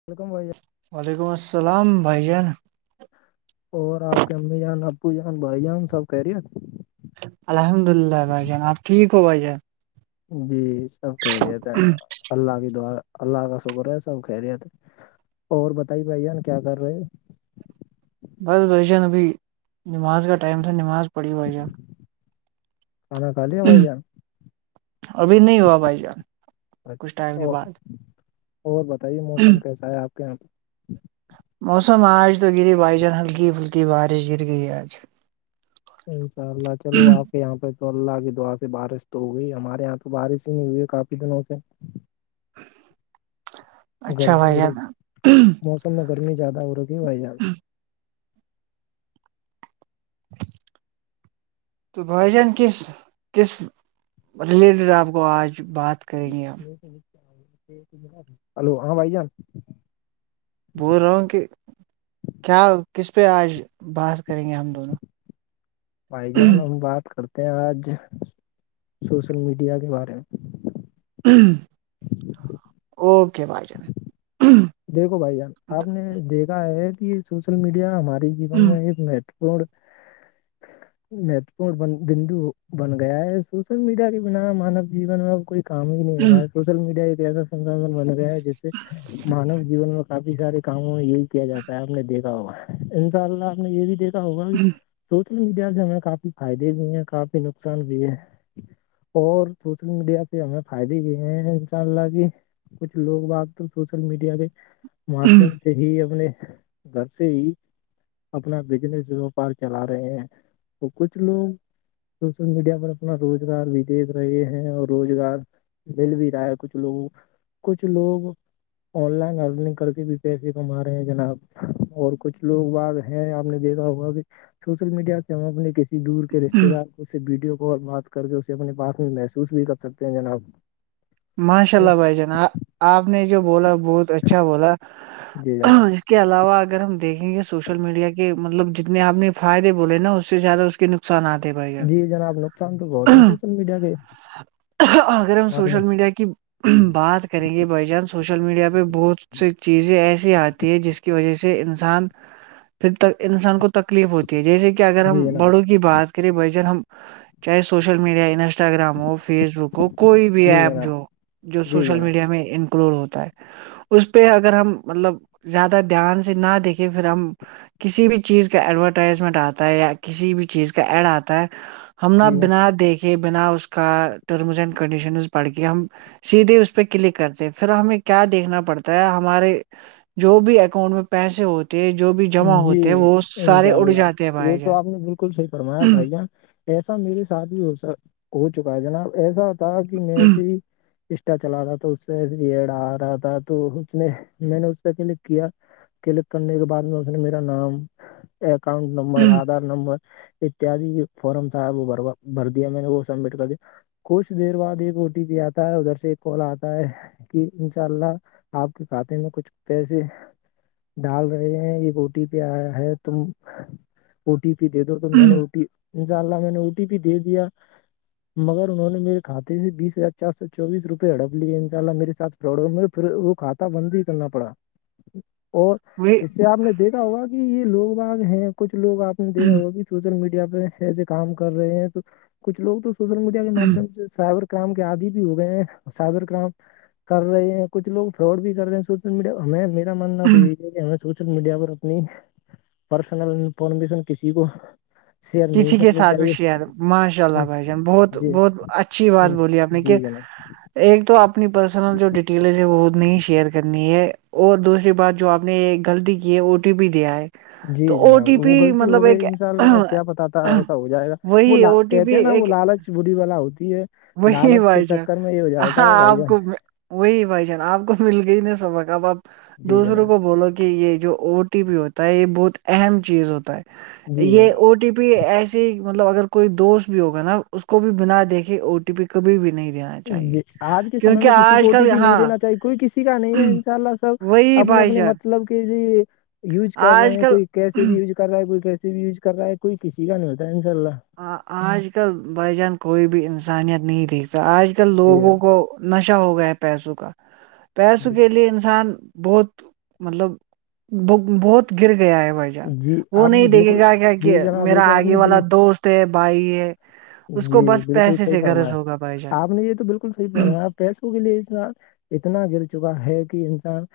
[unintelligible] وعلیکم السلام بھائی جان اور آپ کے امی جان ابو جان بھائی جان سب خیریت الحمد اللہ بائی جان آپ ٹھیک ہو بھائی جاں جی سب خیریت ہے اللہ کی دعا اللہ کا شکر ہے سب خیریت ہے اور بتائی بھائی جان کیا کر رہے بس بھائی جان ابھی نماز کا ٹائم تھا نماز پڑھی بھائی جان کھانا کھا لیا بھائی جاں ابھی نہیں ہوا بھائی جان کچھ اچھا ٹائم کے اور بعد اور بتائیے موسم کیسا ہے آپ کے یہاں پہ موسم آج تو گری بھائی جان ہلکی پھلکی بارش گر گئی آج انشاء اللہ چلو آپ یہاں پہ تو اللہ کی دعا سے بارش تو ہو گئی ہمارے یہاں تو بارش ہی نہیں ہوئی ہے کافی دنوں سے اچھا گرمی بھائی جان گرمی- موسم میں گرمی زیاد ہو رکھی بھائی جاں [inaudible] تو بھائی جان کس کس ریلیٹڈ آپ کو آج بات کریں گے ہلو ہاں بھائی جان بول رہا ہوں کہ کیا کس پہ آج بات کریں گے ہم دونوں بھائی جان ہم بات کرتے ہیں آج سوشل میڈیا کے بارے میں اوکے بھائی جان دیکھو بھائی جان آپ نے دیکھا ہے کہ یہ سوشل میڈیا ہمارے جیون میں ایک میٹ [unintelligible] مہتو پورن ب بندو بن گیا ہے سوشل میڈیا کے بنا مانو جین میں ا کوئی کام ہی نہیں کر رہا ہے سوشل میڈیا ایک ایسا سنسھن بن رہیاا ہے جس سے مانو جین میں کافی سارے کاموں میں یہی کیا جاتا ہے آپ نے دیکھا ہوگا ان شاء اللہ آپ نے یہ بھی دیکھا ا ہوگا سوشل میڈیا سے ہمیں کافی فائدے بھی ہیں کافی نقصان بھی ہے اور سوشل میڈیا سے ہمیں فائدے بھی ہیں ان شاء اللہ کی کچھ لوگ آج تو سوشل میڈیا کے مادھیم سے ہی اپنے گھرسے ہی اپنا بزنس وپار چلا رہے ہیں تو کچھ لوگ سوشل میڈیا پر اپنا روزگار بھی دیکھ رہے ہیں اور روزگار مل بھی رہا ہے کچھ لوگوں کچھ لوگ آن لائن ارننگ کر کے بھی پیسے کما رہے ہیں جناب اور کچھ لوگ بگ ہیں آپ نے دیکھا ہوا کہ سوشل میڈیا سے ہم اپنے کسی کسی دور کے رشتے دار کو سے ویڈیو کال بات کر کے اسے اپنے پاس میں محسوس بھی کر سکتے ہیں جناب ماشاء اللہ بھائی جان آپ نے جو بولا بہت اچھا بولا جی جناب اس کے علاوہ اگر ہم دیکھیں گے سوشل میڈیا کے مطلب جتنے آپ نے فائدے بولے نا اس سے زیادہ اس نقصانات ہیں بھائی جان جی جناب نقصان تو بہت ہے سوشل میڈیا کے اگر ہم سوشل میڈیا آپ نے سوشل میڈیا کی بات کریں گے بائی جان سوشل میڈیا پہ بہت سی چیزیں ایسی آتی ہے جس کی وجہ سے انسان پھر تک انسان کو تکلیف ہوتی ہے جیسے کہ اگر ہم جی جناب بڑوں کی بات کریں بھ جن ہم چاہے سوشل میڈیا انسٹ انسٹاگرام ہو فیس بک ہو کوئی بھی جی ایپ جناب جو جو جی سوشل جناب میڈیا میں انکلوڈ ہوتا ہے اس پہ اگر ہم مطلب زیادہ دھیان سے نہ دیکھیں پھر ہم کسی بھی چیز کا ایڈورٹائزمنٹ آتا ہے یا کسی بھی چیز کا ایڈ آتا ہے ہم نہ جی جناب بنا دیکھے بنا اس کا ٹرمس اینڈ کنڈیشنز پڑ کے ہم سیدھے اس پہ کلک کرتے ہیں پھر ہمیں کیا دیکھنا پڑتا ہے ہمارے جو بھی اکاؤنٹ میں پیسے ہوتے تو جو بھی جمع جی ہوتے ہیں وہ سارے انشاء اڑ اللہ جاتے ہیں یہ بھائی تو جان آپ نے بالکل صحیح فرمایا بھائی ج ایسا میرے ساتھ بھی ہو ہو چکا ہے جناب ایسا تھا کہ میں سے اسٹا چلا رہا تھا اس سے ریڑ آ رہا تھا تو اس نے میں نے اس سے کلک کیا کلک کرنے کے بعد میں اس نے میرا نام اکاؤنٹ نمبر آدھار نمبر اتیاد فارم تھا وہ بھرا بھر دیا میں نے وہ سبمٹ کر دیا کچھ دیر بعد ایک اوٹی پہ آتا ہے ادھر سے ایک کال آتا ہے کہ انشاء اللہ آپ کے کاتے میں کچھ پیسے ڈال رہے ہیں یہ او ٹی پی آیا ہے تم او ٹی پی دے دو ت میں نے اٹی انشاء اللہ میں نے او ٹی پی دے دیا مگر انہوں نے میرے خاتے سے بیس ہزار چار سو چوبیس روپئے ہڑپ لیے ان شاء اللہ میرےاتھ رڑوں میں پھر وہ کھاتا بند ہی کرنا پڑا اور وہ اس آپ نے دیکا ہوا یہ لوگ باغ ہیں کچھ لوگ آپ نے دیکھا ہوگا کہ سوشل میڈیا پہ ایسے کام کر رہے ہیں تو کچھ لوگ تو سوشل میڈیا کے ماددھیم سے سائبر کرائم کے آادی بھی ہو گئے ہیں سائبر کرائم کر رہے ہیں کچھ لوگ فراڈ بھی کر رہے ہیں س س م ہمیں میرا ماننا تو یہی ہے کہ ہمیں سوشل میڈیا پر اپنی پرسنل انفارمیشن کسی کو شیئر نہیں کسی کے کرنی ساتھ بھی چاہیے شار ماشاء اللہ بھائی جان بہت جی بہت اچھا اچھی بات بولی آپ نے کہ جی جناب ایک تو اپنی پرسنل جو ڈیٹیلز ہے وہ نہیں شیئر کرنی ہے اور دوسری بات جو آپ نے غلطی کی ہے او ٹی پی دیا ہے جی تو او جناب ٹی وہ پی غلطی ہو مطلب ایک گئی ان شاء اللہ اب کیا بتاتا ایسا ہو جائے گا وہی وہا او ٹی کہتے پی ہیں نا وہ ایک لالچ بوڑھی والا ہوتی ہے وہی لالچ کے بشہ چکر میں یہ ہو جاتا ہاں ہے بھائی آپ جان کو وہی بھائی جان آپ کو مل گئی ن سبق اب آپ جی دوسروں جناب کو بولو گے کہ یہ جو او ٹی پی ہوتا ہے یہ بہت اہم چیز ہوتا ہے جی یہ جناب او ٹی پی ایسی مطلب اگر کوئی دوست بھی ہوگا نا اس کو بھی بنا دیکھے او ٹی پی کبھی بھی نہیں دا ج آج کے سمے میں کسی کو او ٹی پی نہیں دینا ہاں چاہیے کوئی کسی ک کا نہیں ہے ان شاء اللہ سب وہی اپنے بھائی اپنے جان مطلب کہ ج یوج کر رہے آج ہیں کل کوئی کیسے بھی یوز کر رہا ہے کوئی کیس بھی یوز کر رہا ہے کوئی کسی کا نہیں ہوتا ہے انشاء اللہ ہ آج کل بائی جان کوئی بھی انسانیت نہیں دیکھتا آج کل جی لوگوں جناب، کو نشہ ہو گیا ہے پیسوں کا پیسوں جی کے لیے انسان بہت مطلب ب بہت گر گیا ہے وج جی وہ آپ نے نہیں دیکھے بالکل گا کیا کہ جی جناب یہ میرا تو آپ آگے نے والا بل دوست بھائی ہے اس کو جی بس بالکل پیسے صحیح سے گرض فرمایا ہوگا بھائی جان آپ نے یہ تو بالکل صحیح فرمایا پیسوں کے لیے انسان اتنا گر چکا ہے کہ انسان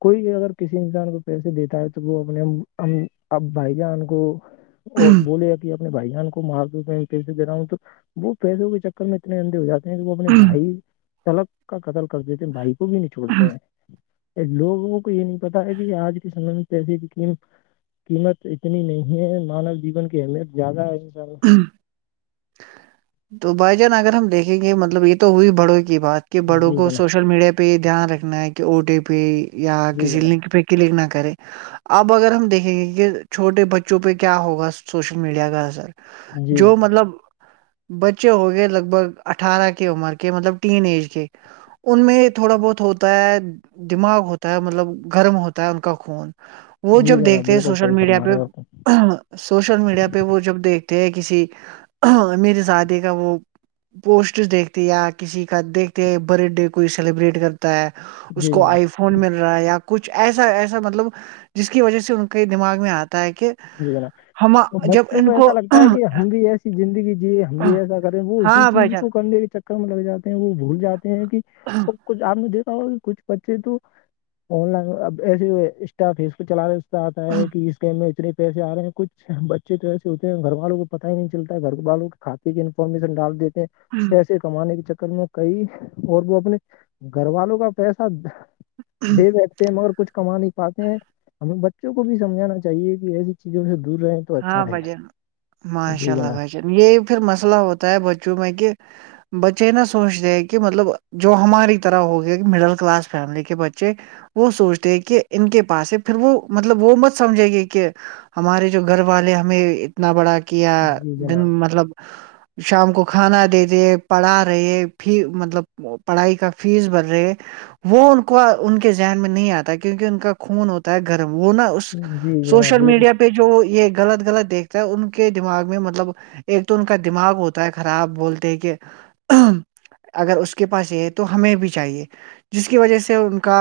کوئی بھی اگر کسی انسان کو پیسے دیتا ہے تو وہ اپنے ہم اب بھائی جان کو بولے اپنے بھائی جان کو مار دو تو پسے د رہا ہوں تو وہ پیسوں کے چکر میں اتنے اندے ہو جاتے وہ اپنے بھائی تلک کا قتل کر دیتے ہیں بھائی کو بھی نہیں چھوڑتے ہیں لوگوں کو یہ نہیں پتا ہے کہ آج کے سمے میں پیسے کی قیمت قیمت اتنی نہیں ہے مانو جیون کی اہمیت زیادہ ہے ان سارا ہاں تو بھائی جان اگر ہم دیکھیں گے مطلب یہ تو ہوئی بڑوں کی بات کہ بڑوں جی کو جناب سوشل میڈیا پہ پہ دھیان رکھنا ہے کہ او ٹی پی یا جی کسی جناب لنک پہ کلک نہ کرے اب اگر ہم دیکھیں گے کہ چھوٹے بچوں پہ کیا ہوگا سوشل میڈیا کا اثر جی جو جناب مطلب بچے ہوگئے لگ بھگ اٹھارہ کی عمر کے مطلب ین ایج کے ان میں تھوڑا بہت ہوتا ہے دماغ ہوتا ہے مطلب گرم ہوتا ہے ان کا خون وہ جی جب جناب دیکھتے بالکل سوشل صحیح میڈیا فرما رہے ہو آپ پہ سوشل میڈیا پہ وہ جب دیکھتے ہیں کسی میرے شادی کا وہ پوسٹ دیکھتے یا کسی کا دیکھتے برتھ ڈے کوئی سیلیبریٹ کرتے ہے اس جی کو جناب آئیف فون مل رہا ہے یا کچھ ایسا ایسا مطلب جس کی وجہ سے ان کے دماغ میں آتا ہے کہ جی را ہم تو جب بچوں کو ان ایسا لگتا ہے کہ ہگی ایسی زندگی جی ہم یہ ایسا کریں وہ اسی ہاں چیز بھائی جان کو کرنے کے چکر میں لگ جاتے ہیں وہ بھول جاتے ہیں کہ وہ کچھ آپ نے دیکھا ہوا کہ کچھ بچے تو آن لائن اب ایسے انسٹا فیسک چلا رہ آتا ہے کہ اس گیم میں اتنے پیسے آ رہے ہیں کچھ بچے تو ایسے ہوتے ہیں گھر والوں کو پت ہی نہیں چلتا ہے گھر والوں کے کھاتے کی انفارمیشن ڈال دیتے ہیں پیسے کمانے کے چکر میں کئی اور وہ اپنے گھر والوں کا پیسہ دے بیٹھتے ہیں مگر کچھ کما نہیں پاتے ہیں ہمیں بچوں کو بھی سمجھانا چاہیے کہ ایسی چیزوں سے دور رہے تو ہاں اچھا گا بھجن ماشاء جی اللہ جناب بھجن یہی پھر مسئلہ ہوتا ہے بچوں میں کہ بچے نہا سوچتے ہیں کہ مطلب جو ہماری طرح ہو گیا کہ مڈل کلاس فیملی کے بچے وہ سوچتے ہیں کہ ان کے پاس ہے پھر وہ مطلب وہ مت سمجھے گے کہ ہمارے جو گھر والے ہمیں اتنا بڑا کیا جی دن جناب مطلب شام کو کھانا دے رہے پڑھا رہے مطلب پڑھائی کا فیس بھرھ رہے ہے وہ ان کو ان کے ذہن میں نہیں آتا کیونکہ ان کا خون ہوتا ہے گرم وہ نہا اس جی جناب سوشل بالکل میڈیا پہ جو یہ غلط غلط دیکھتا ہے ان کے دماغ میں مطلب ایک تو ان کا دماغ ہوتا ہے خراب بولتے کہ جی اگر اس کے پاس یہ ہے تو ہمیں بھی چاہیے جس کی وجہ سے ان کا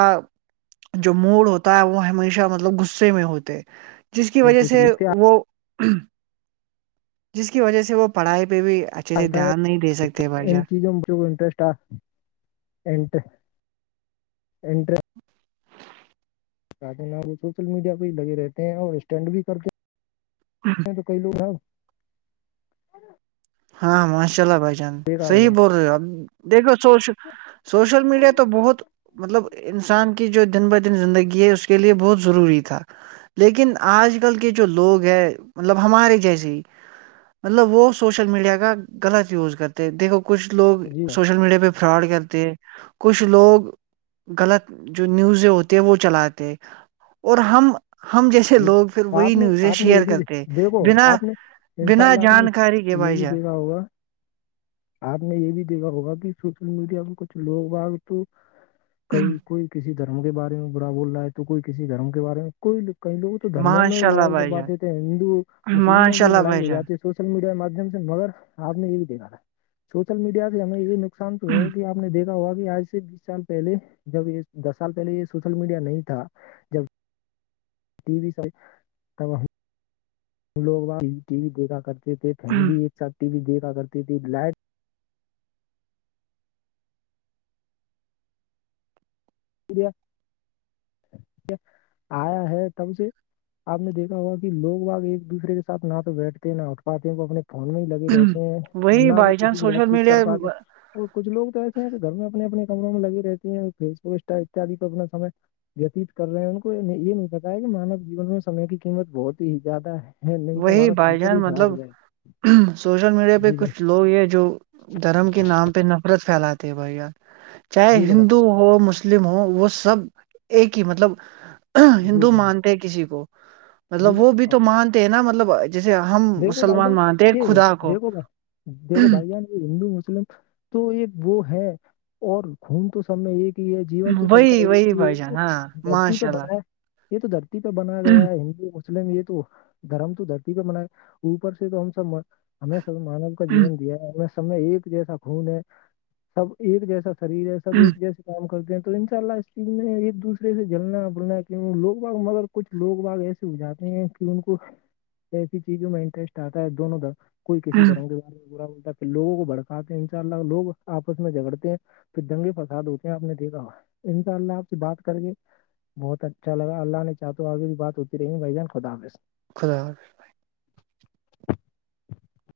جو موڈ ہوتا ہے وہ ہمیشہ مطلب غصے میں ہوتے جس کی اور وجہ کچھ سے اس کے وہ جس کی وجہ سے وہ پڑھائی پہ بھی اچا تا ہے ان چیزوں میں مھے کو انٹرسٹ ہے انینٹر انینٹر چتے ن وہ سوشل میڈیا پہ ہی لگے رہتے ہیں اور اسٹینڈ بھی کرتے ہاں تو کئی لگ ہیں ہاں ماشا اللہ بھائی جان دیکھا صحیح ہوگا بول رہے ہو اب دیکھو چ سوشل میڈیا تو بہت مطلب انسان کی جو دن بہ دن زندگی ہے اس کے لیے بہت ضروری تھا لیکن آج کل کے جو لوگ ہے مطلب ہمارے جیسے ہی مطلب وہ سوشل میڈیا کا غلط یوز کرتے دیکھو کچھ لوگ جی ہاں سوشل میڈیا پہ فراڈ کرتے ہیں کچھ لوگ غلط جو نیوزیں ہوتی ہے وہ چلاتے اور ہم ہم جیسے جی لوگ پھر وہی آپ نے نیوزیں آپ نے یہ شیئر بھی کرتے دیکھو بنا آپ نے انشاء بنا اللہ آپ نے جانکاری کے یہ بھائی بھی جان دیکھا ہوگا آپ نے یہ بھی دیکھا ہوگا کہ سوشل میڈیا ا کچھ لوگ آگ تو کئی کوئی کسی دھرم کے بارے میں برا بول رہا ہے تو کوئی کسی دھرم کے بارے میں کوئی کئی لوگ تو دھرموں میں ماشاء اللہ لڑائی کر بھائی جان پاتے تھے ہندو مسلم میں ماشاء بھی اللہ لڑائی بھائی ہو جان جاتی ہے سوشل میڈیا کے مادھیم سے مگر آپ نے یہ بھی دیکھا تھا سوشل میڈیا سے ہمیں یہ ن نقصان تو ہے کہ آپ نے دیک ہوا کہ آج سے بیس سال پہلے جب یہ دس سال پہلے یہ سوشل میڈیا نہیں تھا جب ٹی و سب ہم لوگاں ٹی وی دیکھا کرتے تھے فیملی ایک ساتھ ٹی وی دیکھا کرتے تے لائٹ آیا ہے تب سے آپ نے دیکھا ہوا کہ لوگ آگ ایک دوسر کے سھ نہ تو بیٹھتے ہیں نہ اٹھاتے ہیں وہ اپنے فون میں ہی لگے رہتے ہیں اور وہی نہ وہ بائی کسی چانس سے بات سوشل چیت کر میڈیا پاتے اور کچھ لوگ تو ایسے ہیں کہ گھر میں اپنے اپنے کمروں میں لگی رہتی ہیں فسسٹا اتیاد پ اپنا سمے وتیت کر رہے ہیں ان کو یہ نہیں پتا ہے کہ مانو جیون میں سمے کی قیمت بہت ہی زیادہ ہے نہیں تو وہی ہمارا بائی فیوچر چانس ہی خراب مطلب ہو جائے گا۔ سوشل میڈیا پہ جی جناب کچھ لوگ یہ جو دھرم کے نام پہ نفرت پھیلاتے بھائی یار چاہے جی جناب ہندو ہو ہو مسلم ہو وہ سب ایک ہی مطلب جی ہندو جناب مان کسی کو جی مطلب وہ بھی جناب تو مانتے ہیں نا مطلب جیسے ہم دیکھو بھائی مسلمان جان مانتے ہیں یہ خدا کو دیکھو بھائی دیکھو بھائی جان ہندو مسلم تو ایک وہ ہے اور گھوم تو سب میں ایک کہ یہ جیون تو سب کا وہی یہ وہی ہی ہے بھائی یہ جان تو ہاں دھرتی پہ ماشاء اللہ بنا ہے یہ تو دھرتی پہ بنایا گیا ہے ہندو مسلم یہ تو دھرم تو دھرتی پہ بنایا اوپر سے تو ہم سب ہمیں سب مانو کا جیون دیا ہے ہم سب میں ایک جیسا خون ہے سب ایک جیسا شریر ہے سب ایک جیسے کام کرتے ہیں تو ان شاء اللہ اسٹ میں ایک دوسرے سے جلنا بلنا کیوں لوگ باگ مگر کچھ لوگ باگ ایسے ہو جاتے ہیں کہ ان کو ایسی چیزوں میں انٹرسٹ آتا ہے دونوں کا کوئی کسی طرح کے با ہوتا ہے پھر لوگوں کو بڑکاتے ہیں ان شاء اللہ لوگ آپس میں جگڑتے ہیں پھر دنگے فساد ہوتے ہیں آپ نے دیکھا ان شاء اللہ آپ سے بات کر کے بہت اچھا لا اللہ نے چاہ تو آگے بھی بات ہوتی رہی بائی جان خدافظ خدا حافظ